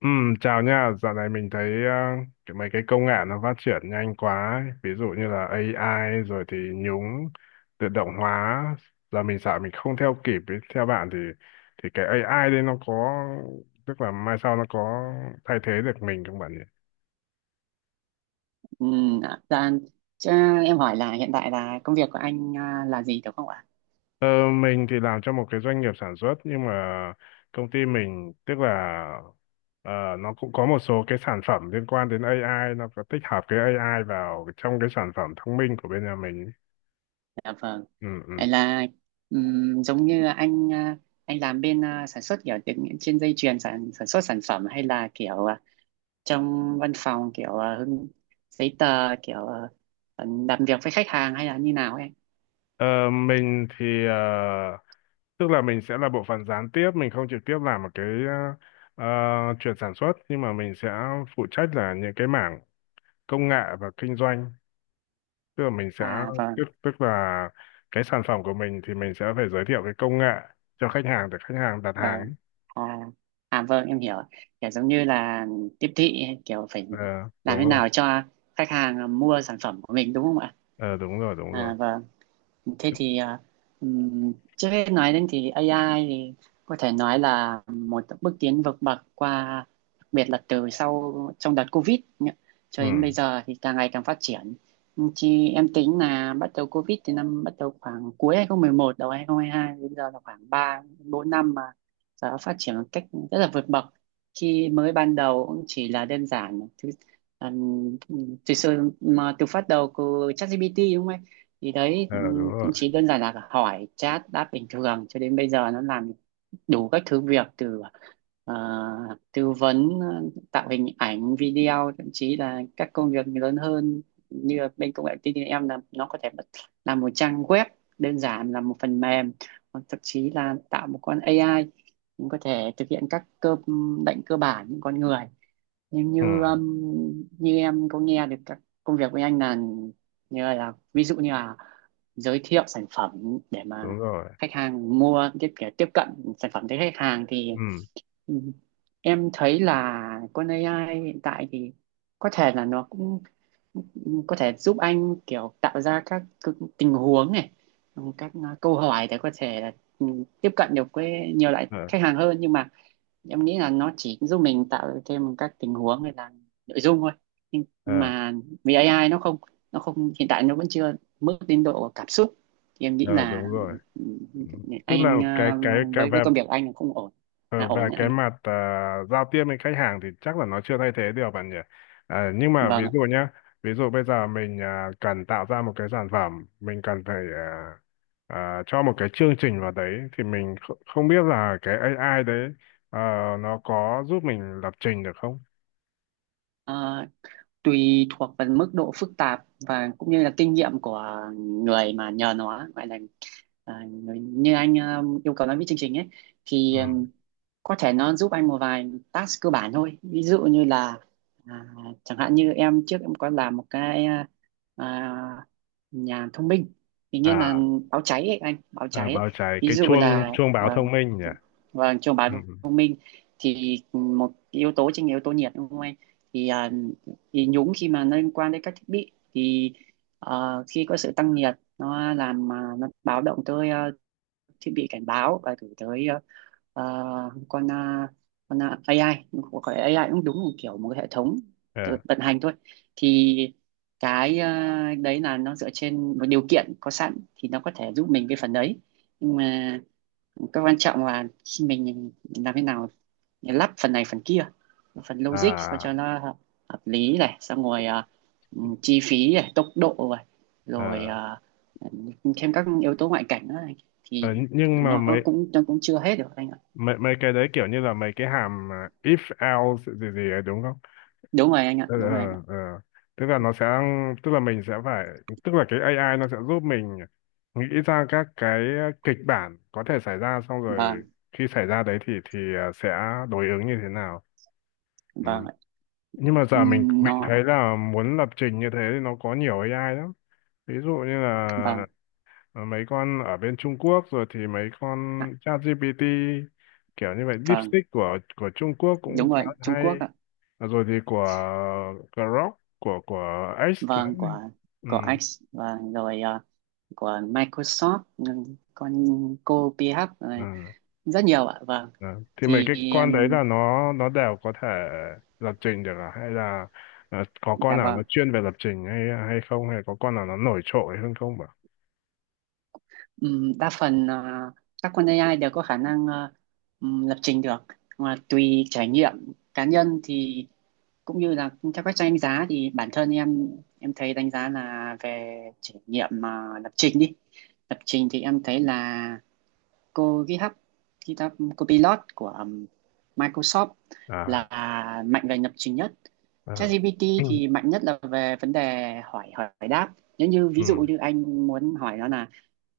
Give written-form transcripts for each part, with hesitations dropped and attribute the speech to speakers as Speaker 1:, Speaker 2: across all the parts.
Speaker 1: Ừ, chào nha, dạo này mình thấy cái mấy cái công nghệ nó phát triển nhanh quá ấy. Ví dụ như là AI rồi thì nhúng tự động hóa giờ mình sợ mình không theo kịp ấy. Theo bạn thì cái AI đấy nó có tức là mai sau nó có thay thế được mình không bạn nhỉ?
Speaker 2: Ừ, dạ, dạ, chứ em hỏi là hiện tại là công việc của anh à, là gì đúng không ạ?
Speaker 1: Ờ, mình thì làm cho một cái doanh nghiệp sản xuất nhưng mà công ty mình tức là ờ, nó cũng có một số cái sản phẩm liên quan đến AI, nó có tích hợp cái AI vào trong cái sản phẩm thông minh của bên nhà mình.
Speaker 2: Dạ vâng.
Speaker 1: Ừ,
Speaker 2: Vậy
Speaker 1: ừ.
Speaker 2: là giống như anh à, anh làm bên à, sản xuất kiểu trên dây chuyền sản sản xuất sản phẩm hay là kiểu à, trong văn phòng kiểu à, giấy tờ kiểu à, làm việc với khách hàng hay là như nào em?
Speaker 1: Ờ, mình thì tức là mình sẽ là bộ phận gián tiếp, mình không trực tiếp làm một cái chuyện sản xuất nhưng mà mình sẽ phụ trách là những cái mảng công nghệ và kinh doanh. Tức là mình sẽ
Speaker 2: À
Speaker 1: tức
Speaker 2: vâng,
Speaker 1: tức là cái sản phẩm của mình thì mình sẽ phải giới thiệu cái công nghệ cho khách hàng để khách hàng đặt hàng ấy.
Speaker 2: vâng. À, à vâng em hiểu. Kiểu giống như là tiếp thị kiểu phải
Speaker 1: Ờ,
Speaker 2: làm
Speaker 1: đúng
Speaker 2: thế
Speaker 1: rồi.
Speaker 2: nào cho khách hàng mua sản phẩm của mình, đúng không ạ?
Speaker 1: Ờ, đúng rồi, đúng rồi.
Speaker 2: À và thế thì à, trước hết nói đến thì AI thì có thể nói là một bước tiến vượt bậc qua, đặc biệt là từ sau trong đợt Covid nhá. Cho đến
Speaker 1: Ừ,
Speaker 2: bây giờ thì càng ngày càng phát triển. Chị em tính là bắt đầu Covid thì năm bắt đầu khoảng cuối 2011, đầu 2022, đến giờ là khoảng 3-4 năm mà giờ nó phát triển một cách rất là vượt bậc. Khi mới ban đầu cũng chỉ là đơn giản thứ Um, từ sự mà từ phát đầu của ChatGPT, đúng không thì đấy,
Speaker 1: ờ, đúng rồi.
Speaker 2: chỉ đơn giản là hỏi chat đáp bình thường, cho đến bây giờ nó làm đủ các thứ việc từ ờ, tư vấn tạo hình ảnh video, thậm chí là các công việc lớn hơn như là bên công nghệ thông tin em là nó có thể làm một trang web đơn giản, là một phần mềm, hoặc thậm chí là tạo một con AI cũng có thể thực hiện các cơ lệnh cơ bản những con người, nhưng
Speaker 1: Ừ,
Speaker 2: như như em có nghe được các công việc của anh là như là ví dụ như là giới thiệu sản phẩm để mà
Speaker 1: đúng rồi.
Speaker 2: khách hàng mua, tiếp để tiếp cận sản phẩm tới khách hàng thì,
Speaker 1: Ừ,
Speaker 2: ừ, em thấy là con AI hiện tại thì có thể là nó cũng có thể giúp anh kiểu tạo ra các cái tình huống này, các à, câu hỏi để có thể là ừ, tiếp cận được với nhiều loại
Speaker 1: ờ,
Speaker 2: khách hàng hơn, nhưng mà em nghĩ là nó chỉ giúp mình tạo thêm các tình huống hay là nội dung thôi, nhưng
Speaker 1: ờ,
Speaker 2: mà vì AI nó không hiện tại nó vẫn chưa mức đến độ cảm xúc thì em nghĩ
Speaker 1: ờ,
Speaker 2: là
Speaker 1: đúng rồi.
Speaker 2: ừ,
Speaker 1: Tức là
Speaker 2: anh
Speaker 1: cái
Speaker 2: ờ,
Speaker 1: cái cái
Speaker 2: với
Speaker 1: về
Speaker 2: công việc của anh là không ổn, là
Speaker 1: Ờ,
Speaker 2: ổn
Speaker 1: về
Speaker 2: đấy
Speaker 1: cái
Speaker 2: anh ạ.
Speaker 1: mặt giao tiếp với khách hàng thì chắc là nó chưa thay thế được bạn nhỉ. À, nhưng mà ví
Speaker 2: Vâng ạ.
Speaker 1: dụ nhá, ví dụ bây giờ mình cần tạo ra một cái sản phẩm, mình cần phải cho một cái chương trình vào đấy thì mình không biết là cái AI đấy ờ, nó có giúp mình lập trình được không?
Speaker 2: Ờ, tùy thuộc vào mức độ phức tạp và cũng như là kinh nghiệm của người mà nhờ nó gọi là à, người, như anh ờ, yêu cầu nó viết chương trình ấy
Speaker 1: Ừ.
Speaker 2: thì có thể nó giúp anh một vài task cơ bản thôi, ví dụ như là à, chẳng hạn như em trước em có làm một cái à, à, nhà thông minh thì nghĩa là
Speaker 1: À,
Speaker 2: báo cháy ấy anh, báo
Speaker 1: ờ,
Speaker 2: cháy ấy.
Speaker 1: báo cháy
Speaker 2: Ví
Speaker 1: cái
Speaker 2: dụ
Speaker 1: chuông
Speaker 2: là
Speaker 1: chuông báo
Speaker 2: à,
Speaker 1: thông minh nhỉ.
Speaker 2: và trong
Speaker 1: Ừ,
Speaker 2: báo
Speaker 1: ừ.
Speaker 2: thông minh thì một yếu tố chính là yếu tố nhiệt, đúng không anh? Thì à, thì nhúng khi mà nó liên quan đến các thiết bị thì khi có sự tăng nhiệt nó làm mà nó báo động tới ờ, thiết bị cảnh báo và gửi tới ờ, ờ, con ờ, AI. Không phải AI cũng đúng, một kiểu một cái hệ thống tự
Speaker 1: Ờ,
Speaker 2: vận hành thôi thì cái ờ, đấy là nó dựa trên một điều kiện có sẵn thì nó có thể giúp mình cái phần đấy, nhưng mà cái quan trọng là khi mình làm thế nào lắp phần này phần kia, phần logic sao cho
Speaker 1: À,
Speaker 2: nó hợp, lý này xong rồi à, chi phí này tốc độ này rồi
Speaker 1: ờ,
Speaker 2: à, thêm các yếu tố ngoại cảnh này,
Speaker 1: ờ,
Speaker 2: thì
Speaker 1: nhưng mà
Speaker 2: nó
Speaker 1: mấy
Speaker 2: cũng chưa hết được anh ạ.
Speaker 1: mấy mấy cái đấy kiểu như là mấy cái hàm if else gì gì ấy đúng không?
Speaker 2: Đúng rồi anh ạ,
Speaker 1: ờ
Speaker 2: đúng rồi anh ạ.
Speaker 1: ờ ờ. Tức là nó sẽ tức là mình sẽ phải tức là cái AI nó sẽ giúp mình nghĩ ra các cái kịch bản có thể xảy ra, xong rồi
Speaker 2: Vâng
Speaker 1: khi xảy ra đấy thì sẽ đối ứng như thế nào. Ừ.
Speaker 2: vâng ạ.
Speaker 1: Nhưng mà giờ mình mình
Speaker 2: Nó
Speaker 1: thấy là muốn lập trình như thế thì nó có nhiều AI lắm, ví dụ như
Speaker 2: vâng
Speaker 1: là, ờ, mấy con ở bên Trung Quốc rồi thì mấy
Speaker 2: ạ,
Speaker 1: con ChatGPT, kiểu như vậy.
Speaker 2: vâng,
Speaker 1: DeepSeek của Trung Quốc cũng
Speaker 2: đúng
Speaker 1: khá
Speaker 2: rồi
Speaker 1: là
Speaker 2: Trung
Speaker 1: hay.
Speaker 2: Quốc ạ,
Speaker 1: Ờ, rồi thì của Grok của X
Speaker 2: vâng
Speaker 1: nữa. ừ,
Speaker 2: của X, vâng rồi à, của Microsoft, con cô PH này,
Speaker 1: ừ,
Speaker 2: rất nhiều ạ, vâng
Speaker 1: ừ. Thì mấy
Speaker 2: thì
Speaker 1: cái con đấy là nó đều có thể lập trình được à? Hay là, ờ, có con
Speaker 2: dạ
Speaker 1: nào
Speaker 2: vâng.
Speaker 1: nó chuyên về lập trình hay hay không, hay có con nào nó nổi trội hơn không ạ?
Speaker 2: Đa phần ờ, các con AI đều có khả năng lập trình được, mà tùy trải nghiệm cá nhân thì cũng như là theo các trang đánh giá thì bản thân em thấy đánh giá là về trải nghiệm mà lập trình thì em thấy là cô GitHub, GitHub Copilot của Microsoft là
Speaker 1: À,
Speaker 2: mạnh về lập trình nhất.
Speaker 1: à.
Speaker 2: ChatGPT thì mạnh nhất là về vấn đề hỏi hỏi đáp, nếu như
Speaker 1: ừ
Speaker 2: ví dụ
Speaker 1: ừ
Speaker 2: như anh muốn hỏi nó là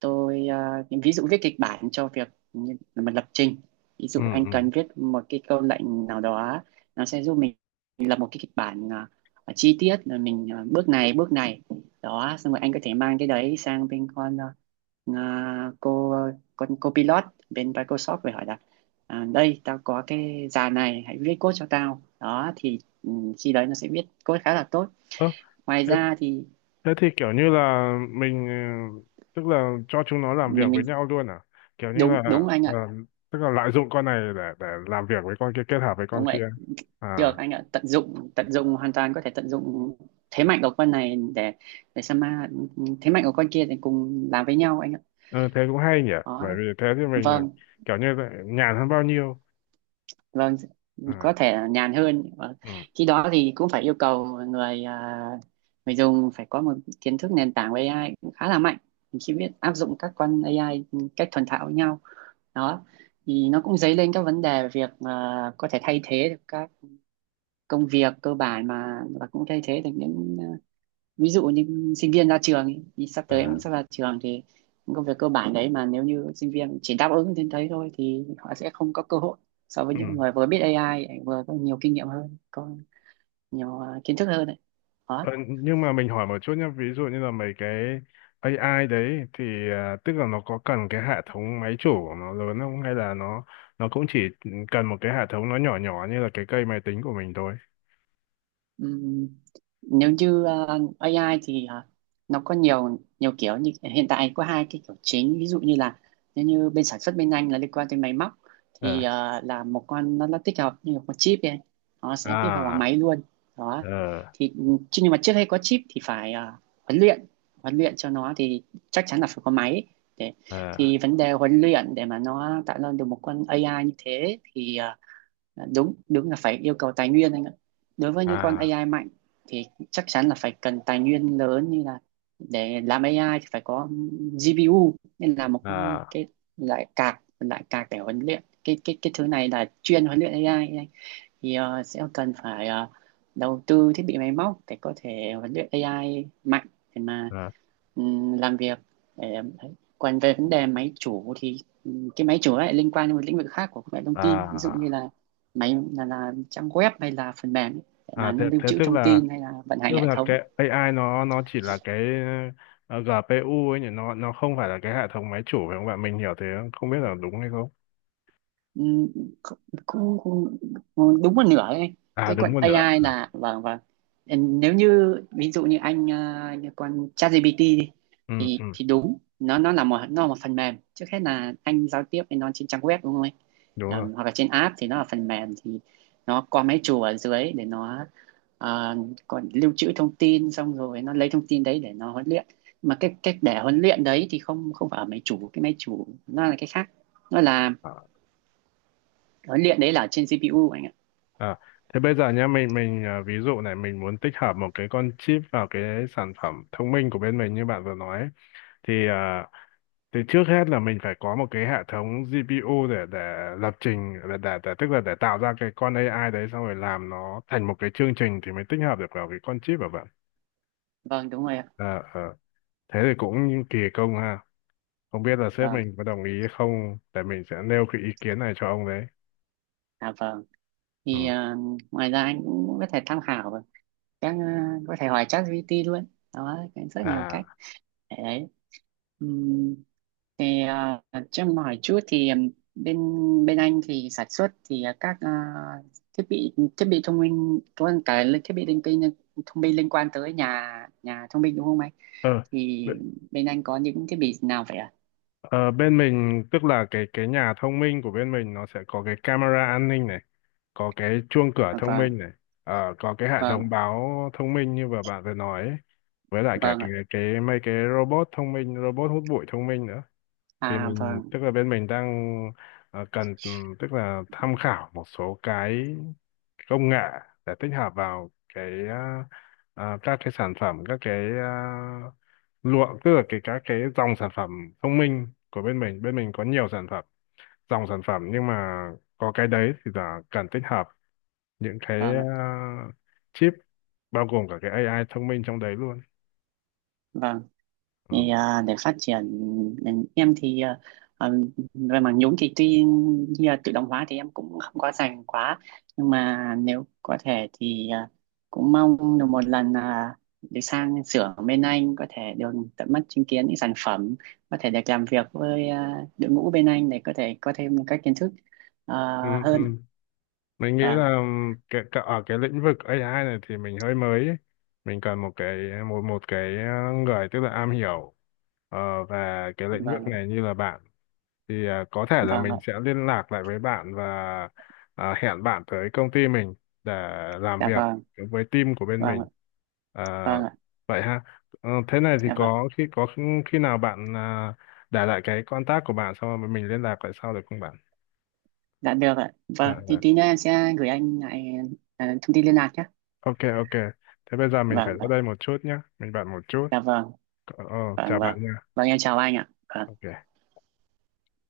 Speaker 2: tôi à, ví dụ viết kịch bản cho việc như mình lập trình, ví
Speaker 1: ừ
Speaker 2: dụ anh
Speaker 1: ừ.
Speaker 2: cần viết một cái câu lệnh nào đó nó sẽ giúp mình lập một cái kịch bản à, à, chi tiết là mình à, bước này bước này, đó xong rồi anh có thể mang cái đấy sang bên con à, cô con cô pilot bên Microsoft về hỏi là à, đây tao có cái dàn này hãy viết code cho tao, đó thì khi đấy nó sẽ viết code khá là tốt.
Speaker 1: Ơ,
Speaker 2: Ngoài
Speaker 1: thế
Speaker 2: ra thì
Speaker 1: Thế thì kiểu như là mình, ờ, tức là cho chúng nó làm việc
Speaker 2: mình
Speaker 1: với
Speaker 2: mình
Speaker 1: nhau luôn à? Kiểu như
Speaker 2: đúng
Speaker 1: là,
Speaker 2: đúng anh
Speaker 1: ờ,
Speaker 2: ạ,
Speaker 1: tức là lợi dụng con này để làm việc với con kia, kết hợp với con
Speaker 2: đúng vậy.
Speaker 1: kia.
Speaker 2: Được
Speaker 1: À,
Speaker 2: anh ạ, tận dụng hoàn toàn có thể tận dụng thế mạnh của con này để Sama thế mạnh của con kia thì cùng làm với nhau anh ạ.
Speaker 1: ừ, thế cũng hay nhỉ.
Speaker 2: Đó.
Speaker 1: Bởi vì thế thì mình
Speaker 2: Vâng,
Speaker 1: kiểu như là nhàn hơn bao nhiêu.
Speaker 2: vâng,
Speaker 1: À,
Speaker 2: có thể là nhàn hơn. Vâng.
Speaker 1: ừ,
Speaker 2: Khi đó thì cũng phải yêu cầu người à, người dùng phải có một kiến thức nền tảng về AI cũng khá là mạnh. Mình chỉ biết áp dụng các con AI cách thuần thạo với nhau. Đó. Thì nó cũng dấy lên các vấn đề về việc à, có thể thay thế được các công việc cơ bản mà và cũng thay thế được những à, ví dụ như sinh viên ra trường ý, thì sắp tới em cũng
Speaker 1: à,
Speaker 2: sắp ra trường thì những công việc cơ bản đấy mà nếu như sinh viên chỉ đáp ứng đến đấy thôi thì họ sẽ không có cơ hội so với
Speaker 1: ừ.
Speaker 2: những người vừa biết AI vừa có nhiều kinh nghiệm hơn, có nhiều à, kiến thức hơn đấy. Đó.
Speaker 1: Ờ, nhưng mà mình hỏi một chút nhé, ví dụ như là mấy cái AI đấy thì, ờ, tức là nó có cần cái hệ thống máy chủ của nó lớn không, hay là nó cũng chỉ cần một cái hệ thống nó nhỏ nhỏ như là cái cây máy tính của mình thôi?
Speaker 2: Ừm, nếu như ờ, AI thì nó có nhiều nhiều kiểu như hiện tại có hai cái kiểu chính, ví dụ như là nếu như bên sản xuất bên anh là liên quan tới máy móc thì
Speaker 1: Ờ
Speaker 2: là một con nó tích hợp như một con chip ấy, nó sẽ tích hợp vào
Speaker 1: à
Speaker 2: máy luôn. Đó
Speaker 1: ờ
Speaker 2: thì chứ nhưng mà trước hay có chip thì phải huấn luyện huấn luyện cho nó thì chắc chắn là phải có máy để
Speaker 1: ờ
Speaker 2: thì vấn đề huấn luyện để mà nó tạo ra được một con AI như thế thì đúng đúng là phải yêu cầu tài nguyên anh ạ. Đối với những con
Speaker 1: à
Speaker 2: AI mạnh thì chắc chắn là phải cần tài nguyên lớn, như là để làm AI thì phải có GPU nên là một
Speaker 1: à
Speaker 2: cái loại card để huấn luyện cái thứ này là chuyên huấn luyện AI ấy. Thì sẽ cần phải ờ, đầu tư thiết bị máy móc để có thể huấn luyện AI mạnh để mà
Speaker 1: à
Speaker 2: làm việc để em thấy, còn về vấn đề máy chủ thì cái máy chủ lại liên quan đến một lĩnh vực khác của công nghệ thông tin, ví dụ như
Speaker 1: à
Speaker 2: là máy là trang web hay là phần mềm ấy, để
Speaker 1: à
Speaker 2: mà nó
Speaker 1: thế
Speaker 2: lưu
Speaker 1: thế
Speaker 2: trữ thông tin hay là vận hành
Speaker 1: tức
Speaker 2: hệ
Speaker 1: là
Speaker 2: thống.
Speaker 1: cái AI nó chỉ là cái, ờ, GPU ấy nhỉ, nó không phải là cái hệ thống máy chủ phải không bạn? Mình hiểu thế không biết là đúng hay không.
Speaker 2: Ừ, cũng, cũng, đúng một nửa đấy,
Speaker 1: À,
Speaker 2: cái
Speaker 1: đúng
Speaker 2: quận
Speaker 1: một nửa.
Speaker 2: AI là, vâng vâng, nếu như ví dụ như anh ờ, như con ChatGPT đi,
Speaker 1: Ừ, ừ,
Speaker 2: thì đúng, nó là một, nó là một phần mềm, trước hết là anh giao tiếp với nó trên trang web, đúng không anh? Ờ,
Speaker 1: đúng
Speaker 2: hoặc là trên app thì nó là phần mềm thì nó có máy chủ ở dưới để nó ờ, còn lưu trữ thông tin xong rồi nó lấy thông tin đấy để nó huấn luyện, mà cái cách để huấn luyện đấy thì không không phải ở máy chủ, cái máy chủ nó là cái khác, nó là
Speaker 1: rồi.
Speaker 2: huấn luyện đấy là trên CPU anh ạ.
Speaker 1: À, thế bây giờ nhá, mình ví dụ này mình muốn tích hợp một cái con chip vào cái sản phẩm thông minh của bên mình như bạn vừa nói ấy. Thì thì trước hết là mình phải có một cái hệ thống GPU để lập trình để tức là để tạo ra cái con AI đấy xong rồi làm nó thành một cái chương trình thì mới tích hợp được vào cái con chip của bạn.
Speaker 2: Vâng đúng rồi ạ,
Speaker 1: À, thế thì cũng kỳ công ha, không biết là sếp
Speaker 2: vâng,
Speaker 1: mình có đồng ý hay không, để mình sẽ nêu cái ý kiến này cho ông đấy.
Speaker 2: à vâng
Speaker 1: Ừ.
Speaker 2: thì ngoài ra anh cũng có thể tham khảo vào các ờ, có thể hỏi ChatGPT luôn, đó cái rất nhiều
Speaker 1: À,
Speaker 2: cách để đấy. Ừm, thì ờ, cho em hỏi chút thì bên bên anh thì sản xuất thì ờ, các ờ, thiết bị thông minh có cả thiết bị linh tinh thông minh liên quan tới nhà, nhà thông minh, đúng không anh?
Speaker 1: ờ,
Speaker 2: Thì bên anh có những thiết bị nào vậy ạ?
Speaker 1: Ờ, bên mình tức là cái nhà thông minh của bên mình nó sẽ có cái camera an ninh này, có cái chuông cửa
Speaker 2: À,
Speaker 1: thông
Speaker 2: vâng
Speaker 1: minh này, ờ, có cái hệ thống
Speaker 2: vâng
Speaker 1: báo thông minh như vừa bạn vừa nói ấy, với lại cả
Speaker 2: vâng ạ,
Speaker 1: cái mấy cái robot thông minh, robot hút bụi thông minh nữa. Thì
Speaker 2: à
Speaker 1: mình
Speaker 2: vâng,
Speaker 1: tức là bên mình đang, ờ, cần, tức là tham khảo một số cái công nghệ để tích hợp vào cái các cái sản phẩm, các cái lụa tức là cái các cái dòng sản phẩm thông minh của bên mình, bên mình có nhiều sản phẩm, dòng sản phẩm nhưng mà có cái đấy thì là cần tích hợp những cái
Speaker 2: vâng ạ,
Speaker 1: chip bao gồm cả cái AI thông minh trong đấy luôn.
Speaker 2: vâng
Speaker 1: Ừ.
Speaker 2: thì à, để phát triển ngành em thì à, à, về mảng nhúng thì tuy như là tự động hóa thì em cũng không có dành quá, nhưng mà nếu có thể thì à, cũng mong được một lần à, được sang xưởng bên anh có thể được tận mắt chứng kiến những sản phẩm, có thể được làm việc với à, đội ngũ bên anh để có thể có thêm các kiến thức à,
Speaker 1: Ừ, ừ.
Speaker 2: hơn.
Speaker 1: Mình nghĩ
Speaker 2: À,
Speaker 1: là ở cái lĩnh vực A I này thì mình hơi mới ấy. Mình cần một cái một một cái người tức là am hiểu, ờ, về cái lĩnh
Speaker 2: vâng
Speaker 1: vực
Speaker 2: ạ,
Speaker 1: này như là bạn, thì có thể là
Speaker 2: vâng ạ,
Speaker 1: mình sẽ liên lạc lại với bạn và hẹn bạn tới công ty mình để làm
Speaker 2: dạ
Speaker 1: việc
Speaker 2: vâng,
Speaker 1: với team của bên
Speaker 2: vâng ạ,
Speaker 1: mình. À,
Speaker 2: vâng ạ,
Speaker 1: vậy ha. Ờ, thế này thì
Speaker 2: dạ vâng.
Speaker 1: có khi nào bạn để lại cái contact của bạn xong rồi mình liên lạc lại sau được không bạn?
Speaker 2: Dạ được ạ,
Speaker 1: Dạ,
Speaker 2: vâng thì
Speaker 1: dạ.
Speaker 2: tí nữa em sẽ gửi anh lại à, thông tin liên lạc nhé.
Speaker 1: Ok, ok. Thế bây giờ mình phải
Speaker 2: Vâng
Speaker 1: ra
Speaker 2: vâng,
Speaker 1: đây một chút nhé, mình bạn một chút.
Speaker 2: dạ vâng,
Speaker 1: Ờ, ờ,
Speaker 2: vâng
Speaker 1: chào
Speaker 2: vâng,
Speaker 1: bạn nha.
Speaker 2: vâng em chào anh ạ. Vâng.
Speaker 1: Ok.